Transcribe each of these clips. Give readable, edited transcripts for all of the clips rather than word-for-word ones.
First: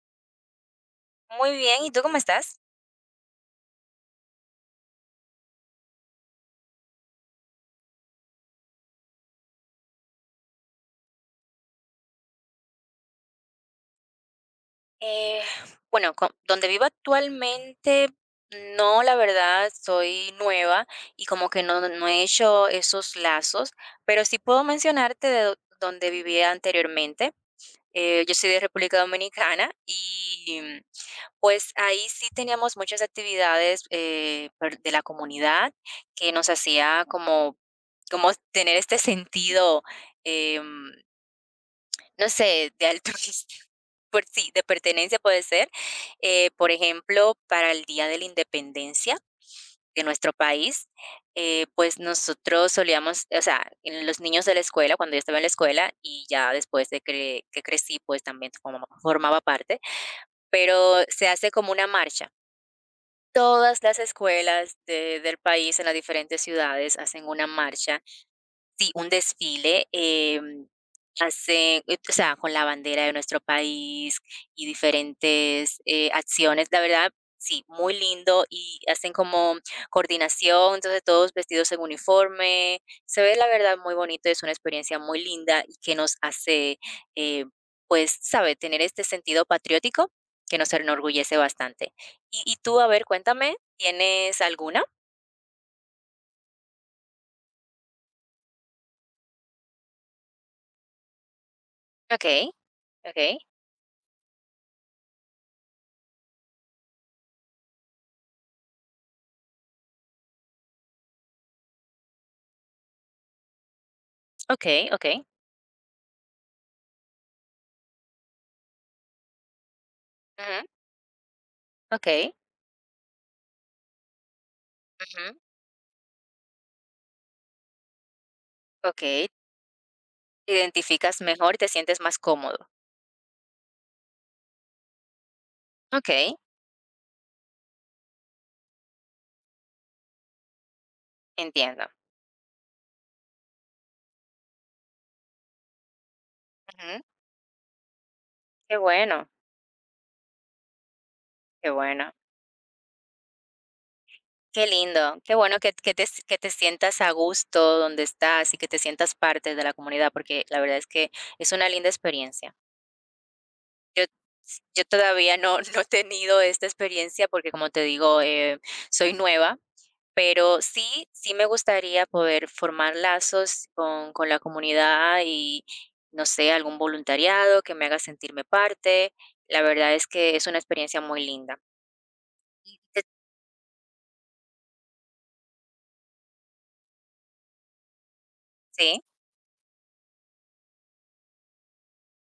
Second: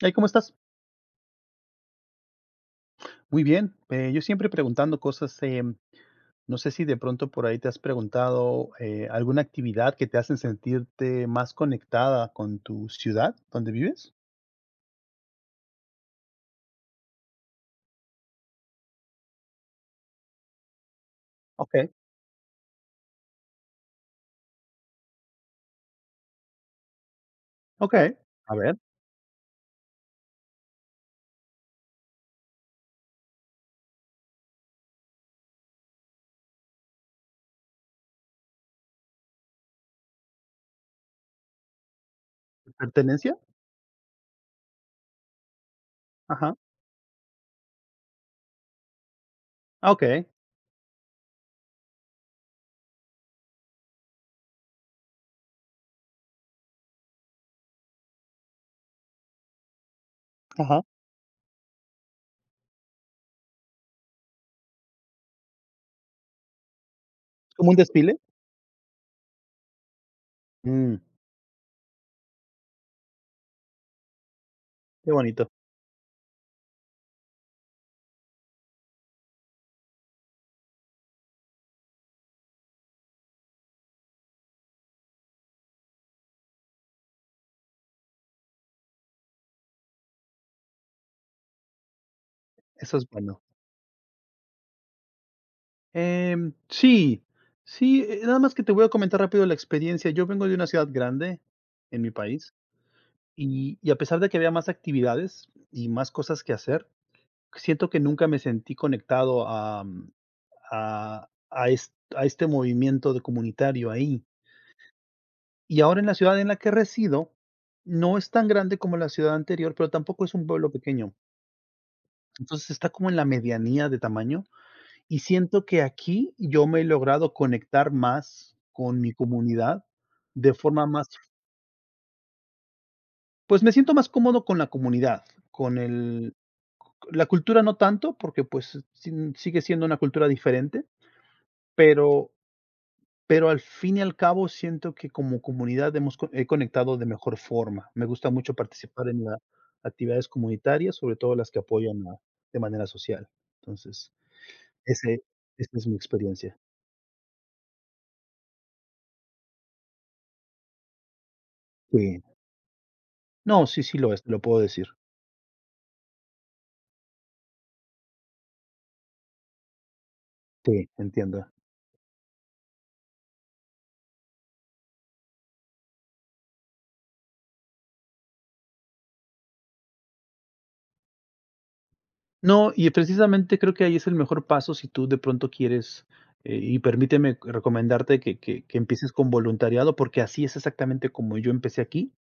Hey, ¿cómo estás? Muy bien, ¿y tú cómo estás? Muy bien. Yo siempre preguntando cosas, no sé si de pronto por ahí te has preguntado alguna actividad que te hacen sentirte más conectada con tu ciudad donde vives. Eh, bueno, donde vivo actualmente, no, la verdad, soy nueva y como que Ok, no he hecho esos lazos, pero sí puedo mencionarte de donde vivía anteriormente. ok. Yo soy A de ver, República Dominicana y pues ahí sí teníamos muchas actividades de la comunidad que nos hacía como, como tener este sentido. em, No sé, de pertenencia. altruista. Por sí, de pertenencia puede ser. Ajá. Por ejemplo, para el Día de la Independencia Ah, de ok. nuestro país, pues nosotros solíamos, o sea, en los niños de la escuela, cuando yo estaba en la escuela y ya después de que crecí, pues también formaba parte, Ajá. pero se hace como una marcha. Todas las escuelas del país en las diferentes ciudades hacen una ¿Como un marcha. desfile? Sí, un desfile, Mm, hace o sea, con la bandera de nuestro país y qué bonito. diferentes, acciones, la verdad, sí, muy lindo y hacen como coordinación, entonces todos vestidos en uniforme. Se ve, la verdad, muy bonito, es una experiencia muy linda y que nos hace, eh, pues, sabe tener este sentido patriótico que nos enorgullece bastante. Y tú, a Eso ver, es bueno. cuéntame, ¿tienes alguna? Sí, sí, nada más que te voy a comentar rápido la experiencia. Yo vengo de una ciudad grande en mi Okey, país okey, y, a pesar de que había más actividades y más cosas que hacer, siento que nunca me sentí conectado a, a es a este movimiento de comunitario ahí. okey, okey. Y ahora en la ciudad en la que resido, no es tan grande como la ciudad anterior, pero tampoco es un Ujú, pueblo pequeño. okey. Entonces, está como en la medianía de tamaño, y Ujú, siento que aquí yo me he logrado conectar más con mi okey, comunidad de te forma más, identificas mejor y te sientes más cómodo. pues, me siento más cómodo con la comunidad, con el Okey, la cultura no tanto, porque, pues, sin sigue siendo una cultura diferente, entiendo. pero Pero al fin y al cabo siento que como comunidad hemos co he conectado Ujú, de mejor forma. Me gusta mucho qué participar en bueno, las actividades comunitarias, sobre todo las que qué apoyan bueno, a de manera social. Entonces, qué lindo, ese qué bueno esa es que mi te s que te experiencia. sientas a gusto donde estás y que te sientas parte de la comunidad, porque la verdad es que es una linda Sí. experiencia. No, sí, sí Yo lo es, te lo s puedo yo decir. todavía no no he tenido esta experiencia porque, como te digo, soy nueva. Pero Sí, sí, sí me entiendo. gustaría poder formar lazos con la comunidad y, no sé, algún voluntariado que me haga sentirme parte. La verdad es que es una experiencia muy linda. No, Y y te precisamente creo que ahí es el mejor paso si tú de pronto quieres, y permíteme recomendarte que sí, empieces con voluntariado, porque así es exactamente como yo empecé aquí.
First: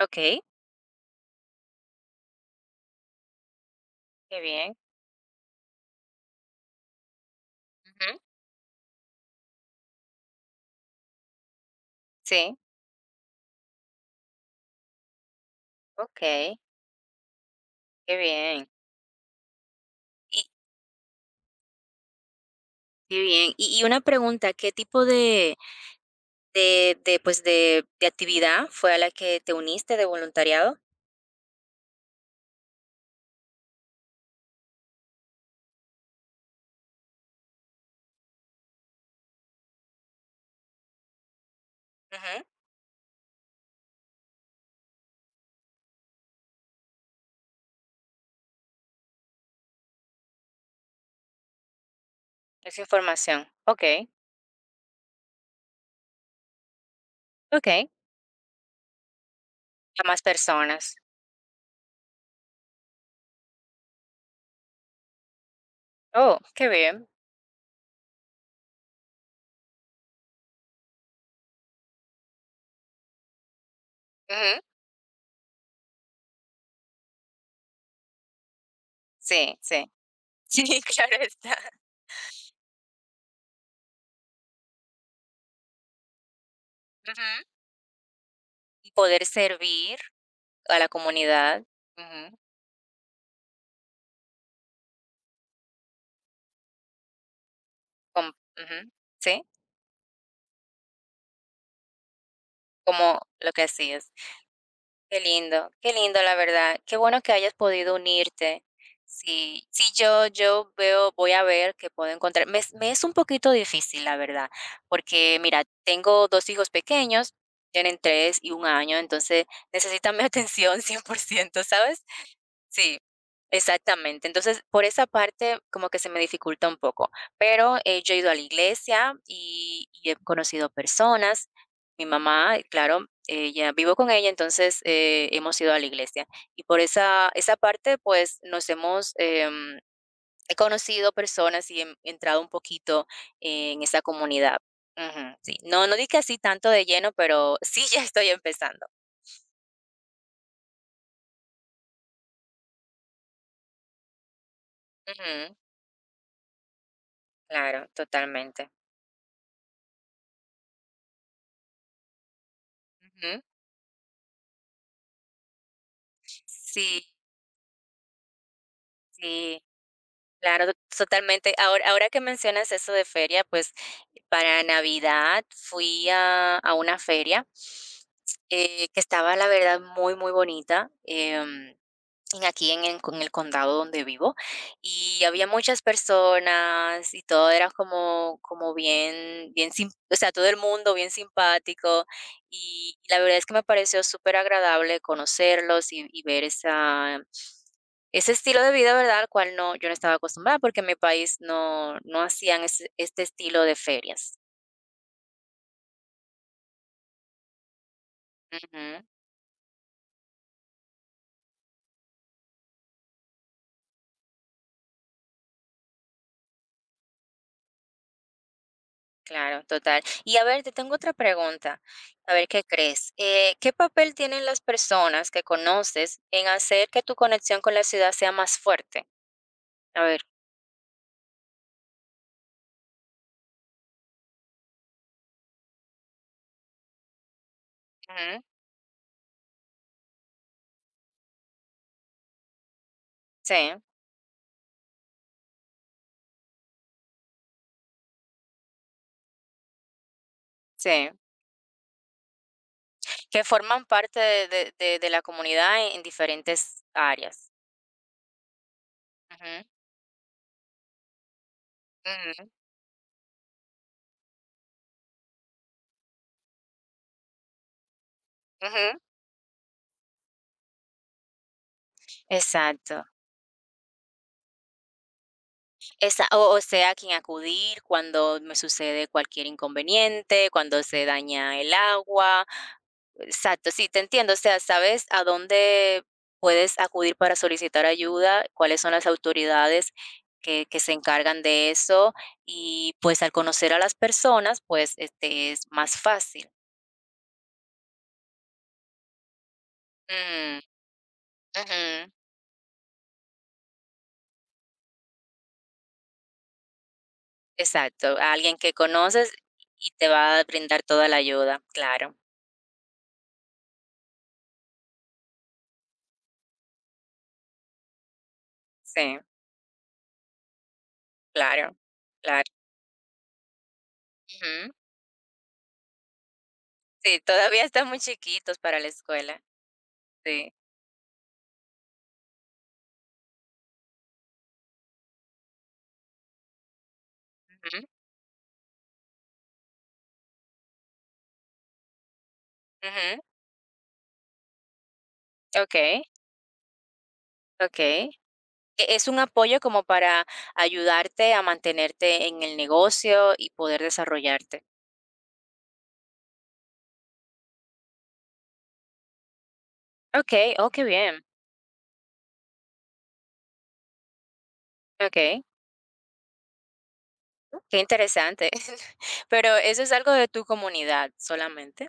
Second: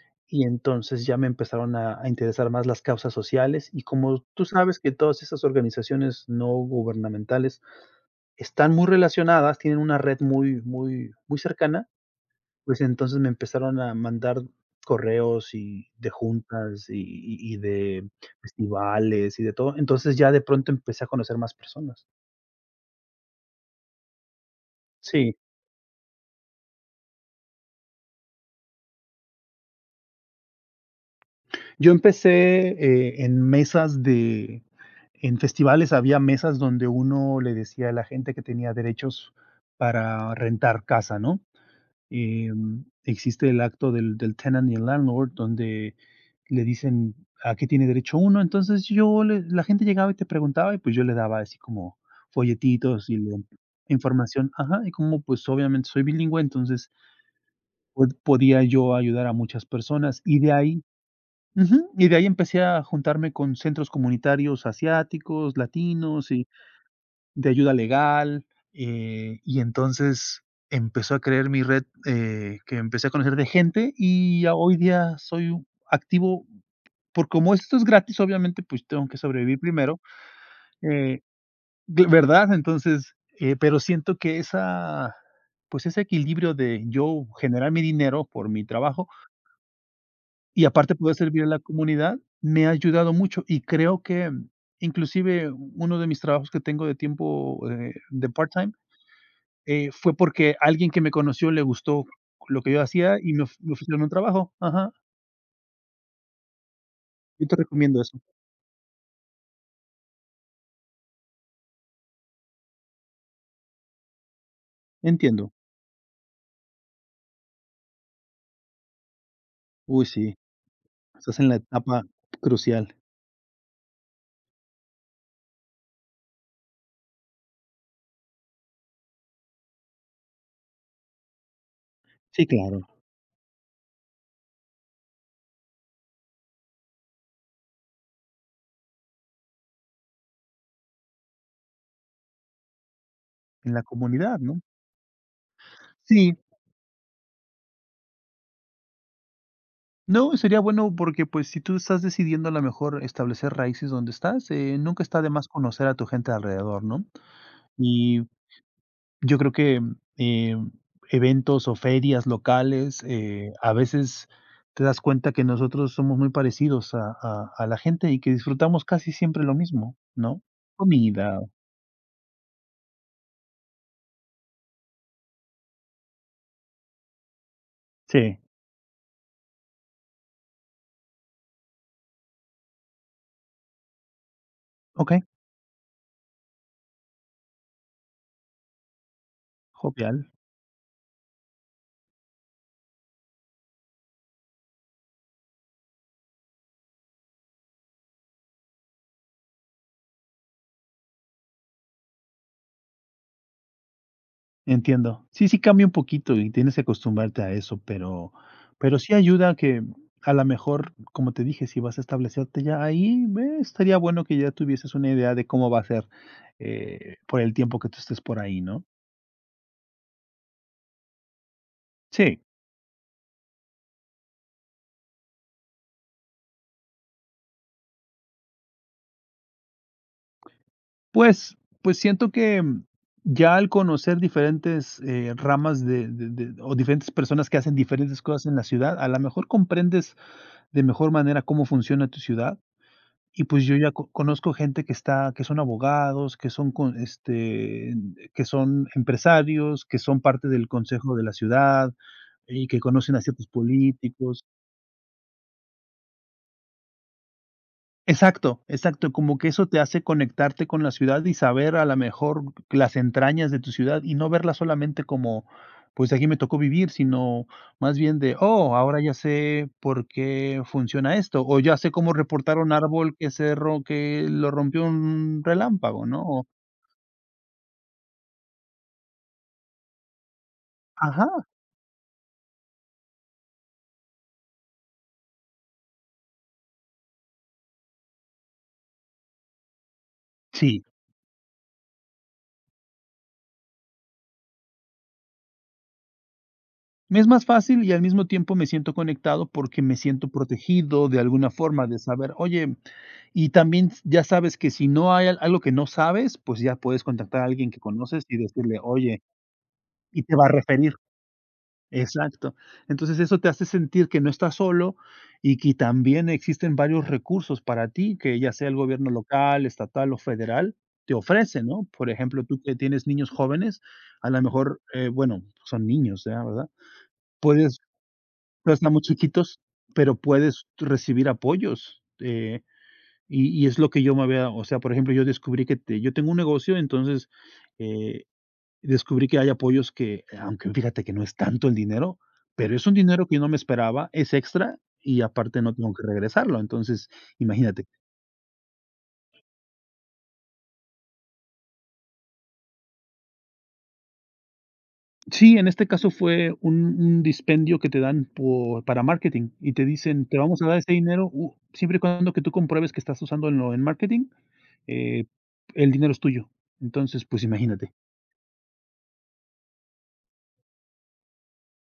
okey, Y entonces ya me empezaron a interesar más las causas sociales, y como qué tú bien. sabes que todas esas organizaciones no gubernamentales Ujú. están muy relacionadas, tienen una red muy cercana, Sí, pues entonces me empezaron a mandar correos y de okey, juntas y de qué bien. festivales y de todo. Entonces ya de Y pronto empecé a conocer más personas. qué bien. Y una pregunta, ¿qué tipo Sí. de, pues, de actividad fue a la que te uniste de voluntariado? Yo empecé, en mesas de en festivales había mesas donde uno le decía a la gente que tenía derechos para rentar casa, ¿no? Ujú, Existe el acto del tenant y el landlord, donde le dicen a qué tiene derecho uno. Entonces, yo le la gente llegaba y te preguntaba, y pues, yo le daba así como esa folletitos y le información. Okey, información, ajá, y como, pues, obviamente soy bilingüe, entonces, okey. Podía yo ayudar a muchas A más personas, y de ahí personas. ujú, y de ahí empecé a juntarme con centros comunitarios asiáticos, latinos Oh, y qué bien. de ayuda legal, y entonces empezó a creer mi red, que empecé a conocer de gente y a Ujú. hoy día soy u activo, por como esto es gratis, obviamente, pues, tengo que Sí, sobrevivir sí. primero, Sí, claro eh, está. de ¿verdad? Entonces, pero siento que esa, pues, ese equilibrio de Ujú. yo generar mi dinero por mi Y trabajo poder servir y a la aparte poder servir a la comunidad, comunidad, ujú, me ha ayudado mucho y creo que, inclusive, uno de mis trabajos que tengo de tiempo, de com part-time, ujú, sí, fue porque alguien que me conoció le gustó lo que yo hacía como y me lo of que me ofrecieron hacías. un trabajo. Ajá, Qué lindo, la verdad. Qué bueno que yo hayas te podido recomiendo eso. unirte. Sí, sí, yo yo veo voy a ver qué puedo encontrar. Me es un poquito difícil, la verdad, porque Entiendo. mira, tengo 2 hijos pequeños, tienen 3 y 1 año, entonces Uy, necesitan mi sí, atención cien por estás en la ciento, etapa ¿sabes? crucial. Sí, exactamente. Entonces, por esa parte como que se me dificulta un poco, pero, yo he ido a la iglesia y he conocido personas. Mi Sí, mamá, claro, claro, ella vivo con ella, entonces, hemos ido a la iglesia. Y por esa parte, pues, nos hemos, he conocido personas y he entrado un poquito en en la esa comunidad, comunidad. ¿no? Ujú, sí. No, no di que así Sí, tanto de lleno, pero sí ya estoy empezando. no, sería bueno porque, pues, si tú estás decidiendo a lo mejor establecer raíces donde estás, nunca está de más Ujú, conocer a tu gente alrededor, ¿no? claro, Y totalmente. yo creo que, eh, eventos o ferias locales, Ujú. A veces te das cuenta que nosotros somos muy parecidos Sí, a la gente y que disfrutamos casi siempre lo sí. mismo, ¿no? Claro, Comida, totalmente. Ahora, ahora que mencionas eso de feria, pues para Navidad fui a una feria sí, que estaba, la verdad, muy, muy bonita. En aquí en el condado donde vivo, okey, y había muchas personas y todo era como como bien bien sim o jovial, sea, todo el mundo bien simpático, y la verdad es que me pareció súper agradable conocerlos y ver esa ese estilo de vida, ¿verdad?, al cual no yo no estaba acostumbrada, porque en mi país no no hacían ese este estilo de ferias. entiendo. Sí, sí cambia un poquito y tienes que acostumbrarte a eso, pero Ujú. sí ayuda a que, a lo mejor, como te dije, si vas a establecerte ya ahí, estaría bueno que ya tuvieses una idea de cómo va a ser, por el tiempo que tú estés por ahí, ¿no? Claro, total. Y a ver, te tengo otra pregunta. A Sí. ver, ¿qué crees? ¿Qué papel tienen las personas que conoces en hacer que tu conexión con la ciudad sea más fuerte? A ver. Pues pues siento que, ya al conocer diferentes, ramas de o diferentes personas que hacen diferentes Ujú. cosas en la ciudad, a la mejor comprendes de mejor manera cómo funciona tu ciudad. Y Sí, pues yo ya co conozco gente que está, que son abogados, que son con este, que son empresarios, que son parte del sí. consejo de la ciudad y que conocen a Que ciertos forman parte políticos. de, de la comunidad en diferentes áreas. Exacto, exacto, como que Ujú, eso te hace conectarte con la ciudad y saber a lo mejor ujú, las entrañas de tu ciudad y no verla solamente como, pues aquí me tocó vivir, sino más bien de, oh, ujú. ahora ya sé por qué funciona esto, o ya sé cómo reportar un Exacto. árbol que se ro que lo rompió un relámpago, ¿no? Esa O- o sea, a quien acudir cuando me sucede cualquier inconveniente, cuando se ajá, daña el agua. Exacto, sí, te entiendo, o sea, sabes a dónde puedes acudir para solicitar ayuda, cuáles son las autoridades que sí. se encargan de eso y, pues, al conocer a las personas, pues, este es más fácil. Me es más fácil y al mismo tiempo me siento conectado porque me siento Mm, protegido de alguna forma de ujú, saber, oye, y también ya sabes que si no hay algo que no sabes, pues ya puedes contactar a alguien que exacto, conoces a y alguien que decirle, oye, conoces y te y te va a va a brindar referir. toda la ayuda, claro, Exacto. Entonces eso te hace sentir que no estás solo, y que también existen varios recursos para ti, que ya sea el gobierno sí, local, estatal o federal, te ofrece, claro, ¿no? Por claro, ejemplo, tú que tienes niños jóvenes, a lo ujú. mejor, bueno, son niños, ¿ya? ¿verdad? Sí, todavía Puedes están muy chiquitos pero para la estamos escuela. chiquitos, pero Sí. puedes recibir apoyos, y es lo que yo me había, o sea, por ejemplo, yo descubrí que te yo tengo un negocio, entonces, Ujú, eh, descubrí que hay apoyos que, aunque fíjate que no es tanto el dinero, pero es un ujú. dinero que yo no me esperaba, es extra y aparte no tengo Okey, que regresarlo. Entonces, imagínate. okey. E es un apoyo como para ayudarte a mantenerte en el negocio y poder desarrollarte. Sí, en este caso fue un dispendio que te dan por para marketing y te dicen: "Te Okey, vamos a oh, dar qué ese bien. dinero, u siempre y cuando que tú compruebes que estás usándolo en marketing, eh, Okey, el dinero es tuyo". Entonces, pues qué imagínate. interesante. Pero eso es algo de tu comunidad solamente.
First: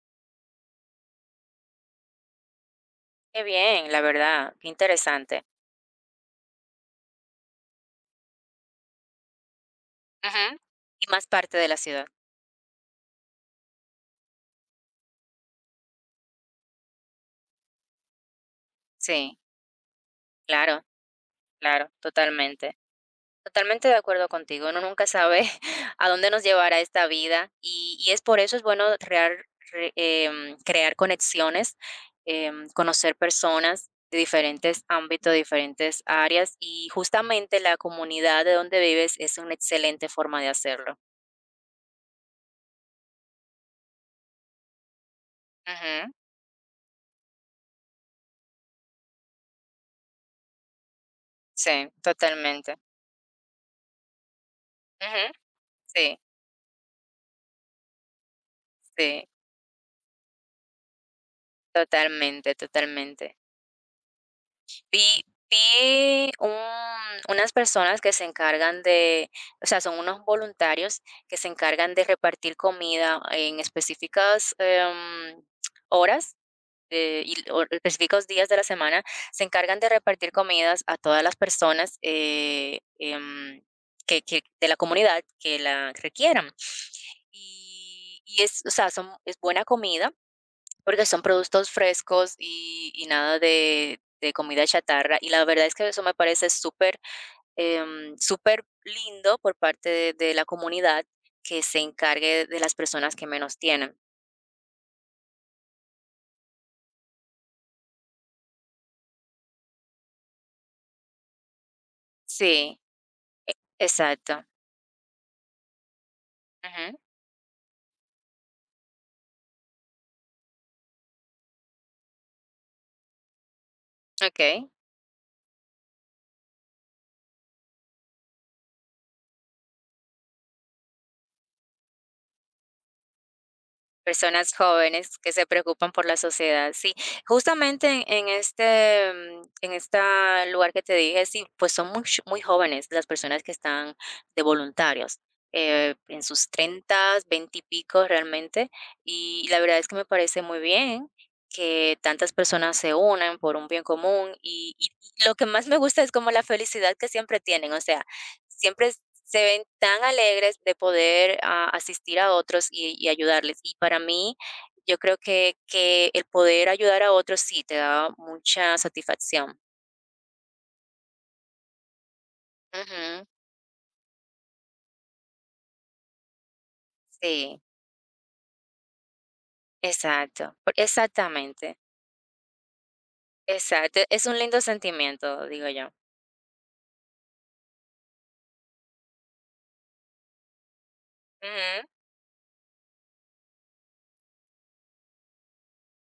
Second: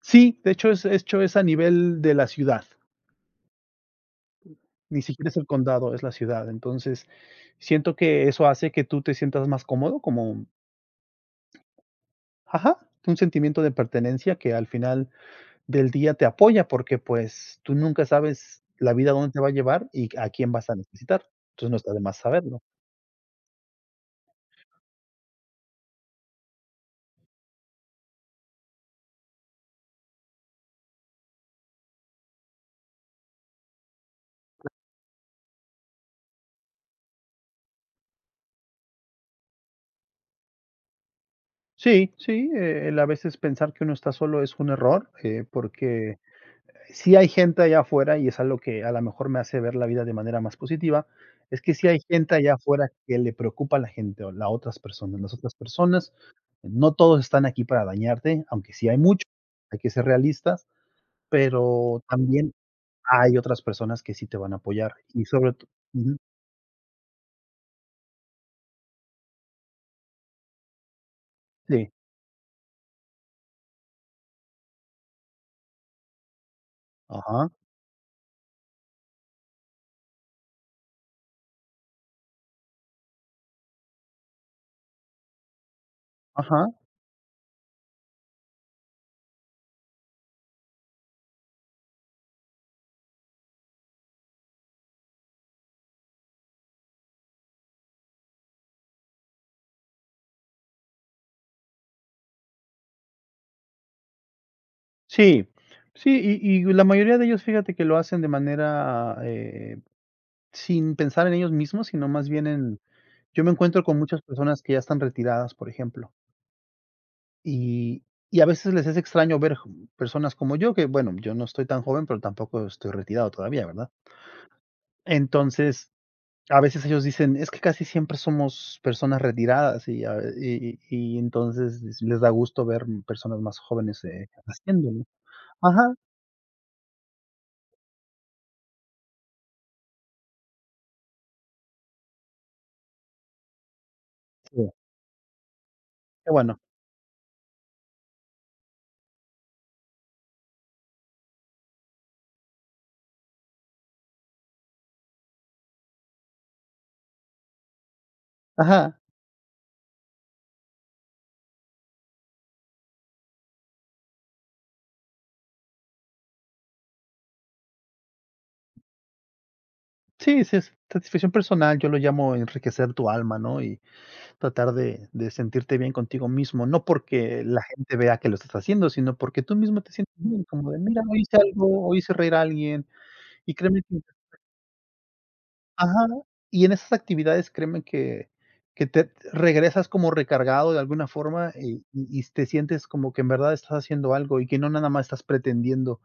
Sí, de hecho es a nivel de la ciudad, Qué bien, la verdad, qué ni siquiera es interesante. el condado, es la ciudad. Entonces, siento que eso hace que tú te sientas más cómodo, como, Ujú. Y más parte de la ciudad. ajá, un sentimiento de pertenencia que al final del día te apoya, porque pues tú nunca sabes la vida dónde Sí, te va a llevar y a quién vas a claro, necesitar. Entonces no claro, está de más saberlo. totalmente. Totalmente de acuerdo contigo. Uno nunca sabe a dónde nos llevará esta vida y es por eso es bueno crear, crear conexiones, conocer personas de diferentes ámbitos, diferentes áreas y justamente la comunidad de donde vives es una excelente forma de hacerlo. Sí, sí, el a veces pensar que uno está solo es un error, Ujú, porque sí hay gente allá afuera, y es algo que a lo mejor me hace ver la vida de manera más positiva, es que sí Sí, hay gente allá totalmente. afuera que le preocupa a la gente o las otras personas. Ujú, Las otras personas, Sí, no todos están aquí para dañarte, aunque sí hay sí, muchos, hay que ser realistas, pero también totalmente, hay totalmente. otras personas que sí te van a apoyar y Vi sobre todo vi un unas personas que se encargan de o sea, son unos voluntarios que se sí, encargan de repartir comida en específicas, horas, y ajá, o específicos días de la semana, se encargan de repartir comidas a todas las personas, que de la comunidad que la requieran. ajá, Y y es o sea, son es buena comida. Porque son productos frescos y nada de comida chatarra, y la verdad es que eso me parece súper, súper lindo por parte de la comunidad que se encargue de las personas que menos tienen. sí, sí, y la mayoría de ellos, fíjate que lo hacen de manera, sin pensar en ellos mismos, sino más bien Sí, en yo me encuentro con muchas exacto. personas que ya están retiradas, por ejemplo, Ujú, y y a veces les es extraño ver ju personas como yo, que bueno, yo no estoy tan joven, pero tampoco estoy retirado todavía, ¿verdad? okey. Entonces, a veces ellos dicen: "Es que casi siempre somos personas retiradas", y a y y entonces les da gusto ver personas más jóvenes, Personas haciéndolo. jóvenes que se preocupan Ajá, por la sociedad, sí. Justamente en este, en este lugar que te dije, sí, pues son much muy jóvenes las personas que están de sí, voluntarios, en qué sus bueno. 30s 20 y pico realmente, y la verdad es que me parece muy bien que tantas personas se unan por un bien común, y lo que más me gusta es como la felicidad que siempre tienen, o sea, siempre Ajá, se ven tan alegres de poder, ah, asistir a otros y ayudarles. Y para mí, yo creo que el poder ayudar a otros sí te da mucha satisfacción. sí, sí, es satisfacción personal, yo lo llamo enriquecer tu Ujú. alma, ¿no? Tratar de sentirte bien contigo mismo, no porque Sí, la gente vea que lo estás haciendo, sino porque tú mismo te sientes bien, exacto. como Por de: "Mira, hoy hice exactamente, algo, hoy hice reír a alguien", y créeme que exacto. Es un lindo sentimiento, digo yo. ajá, y en esas actividades, créeme que te regresas como recargado de alguna forma, y Ujú. y y te sientes como que en verdad estás haciendo algo, y que no nada más estás pretendiendo,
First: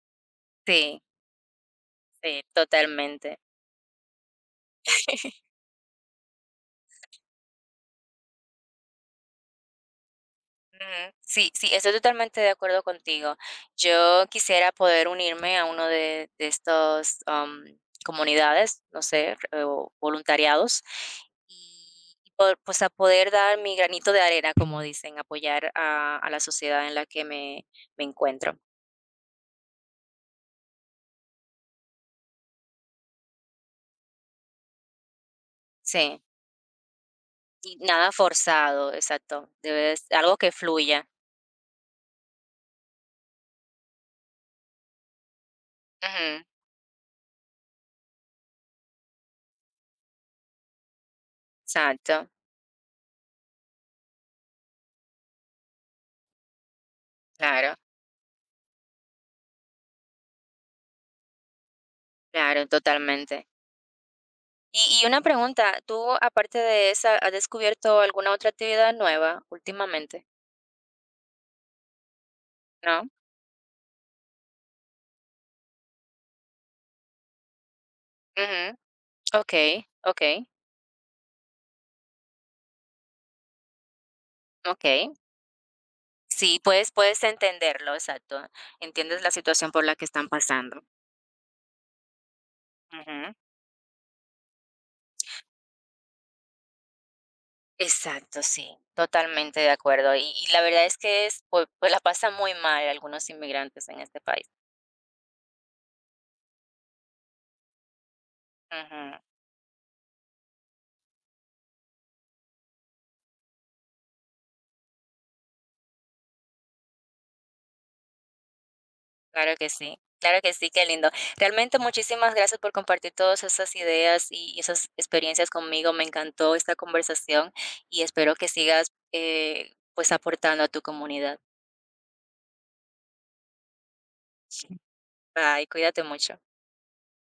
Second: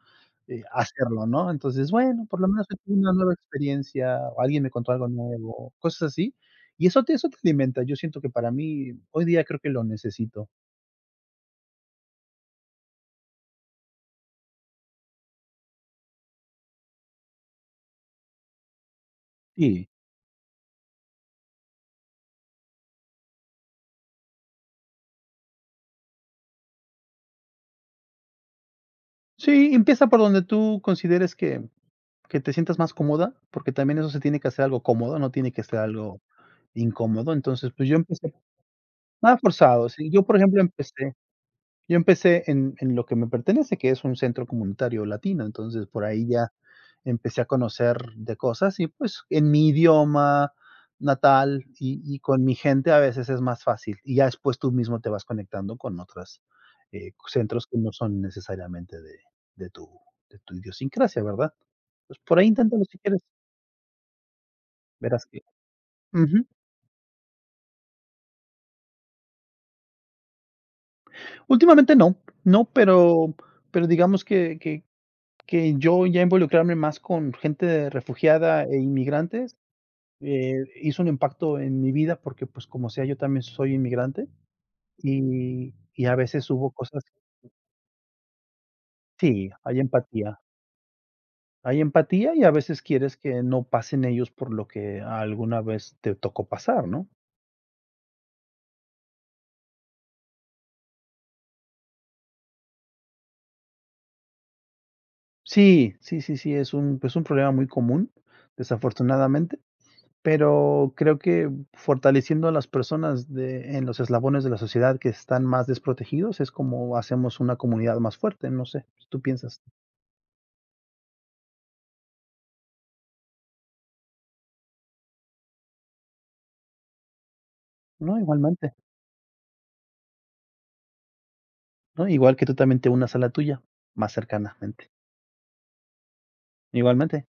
Sí, hacerlo, ¿no? Entonces, bueno, por sí, lo menos yo tuve una nueva totalmente. experiencia, o alguien me contó algo nuevo, cosas así, y eso te alimenta. Yo siento que para mí, hoy día creo que lo necesito. Ujú. Sí, sí, estoy totalmente de acuerdo contigo. Yo quisiera poder unirme a uno de estos comunidades, no sé, Sí. o voluntariados, y, pues a poder dar mi granito de arena, como dicen, apoyar a la sociedad en la que me encuentro. Sí, empieza por donde tú consideres que te sientas más cómoda, porque también eso se tiene que hacer algo cómodo, no tiene que ser Sí, algo incómodo. Entonces, y pues, yo nada empecé forzado, nada exacto. Debe, forzado, de sí. ser Yo, por algo que ejemplo, fluya. empecé yo empecé en lo que me pertenece, que es un centro comunitario latino. Entonces, por ahí Ujú, ya empecé a conocer de cosas y, pues, en mi idioma natal y Exacto, con mi gente a veces es más fácil. Y ya después tú mismo te vas conectando con otros centros claro, que no son necesariamente de tu de tu idiosincrasia, ¿verdad? Pues, por ahí claro, inténtalo si quieres. totalmente. Y una Verás que pregunta, ¿tú ujú. aparte de esa, has descubierto alguna otra actividad nueva últimamente? Últimamente no, no, ¿No? Pero digamos que que yo ya involucrarme más con gente refugiada Ujú, e Ok, inmigrantes, ok, hizo un impacto en mi vida porque, pues, como sea, yo también soy inmigrante ok. Y a veces Sí, hubo puedes, cosas puedes entenderlo, exacto. Entiendes la sí, situación hay por la que están empatía. pasando. Hay empatía y a veces quieres Ujú, que no pasen ellos por lo que alguna vez te tocó pasar, ¿no? Exacto, sí, totalmente de acuerdo. Y la verdad es que es, pues, pues la pasan muy mal algunos inmigrantes en este país. Sí, sí, sí, sí, es un problema muy común, Ujú. desafortunadamente. Pero creo que fortaleciendo a las personas de en los eslabones de la sociedad que están más desprotegidos es como hacemos una comunidad más fuerte, no sé, ¿tú piensas? Claro que sí, qué lindo. Realmente muchísimas gracias por compartir todas esas ideas y esas experiencias conmigo. Me encantó esta conversación y No, espero que igualmente, sigas pues aportando a tu comunidad. ¿no? Igual que tú también te unas a la tuya, más cercanamente. Bye, cuídate mucho. Igualmente.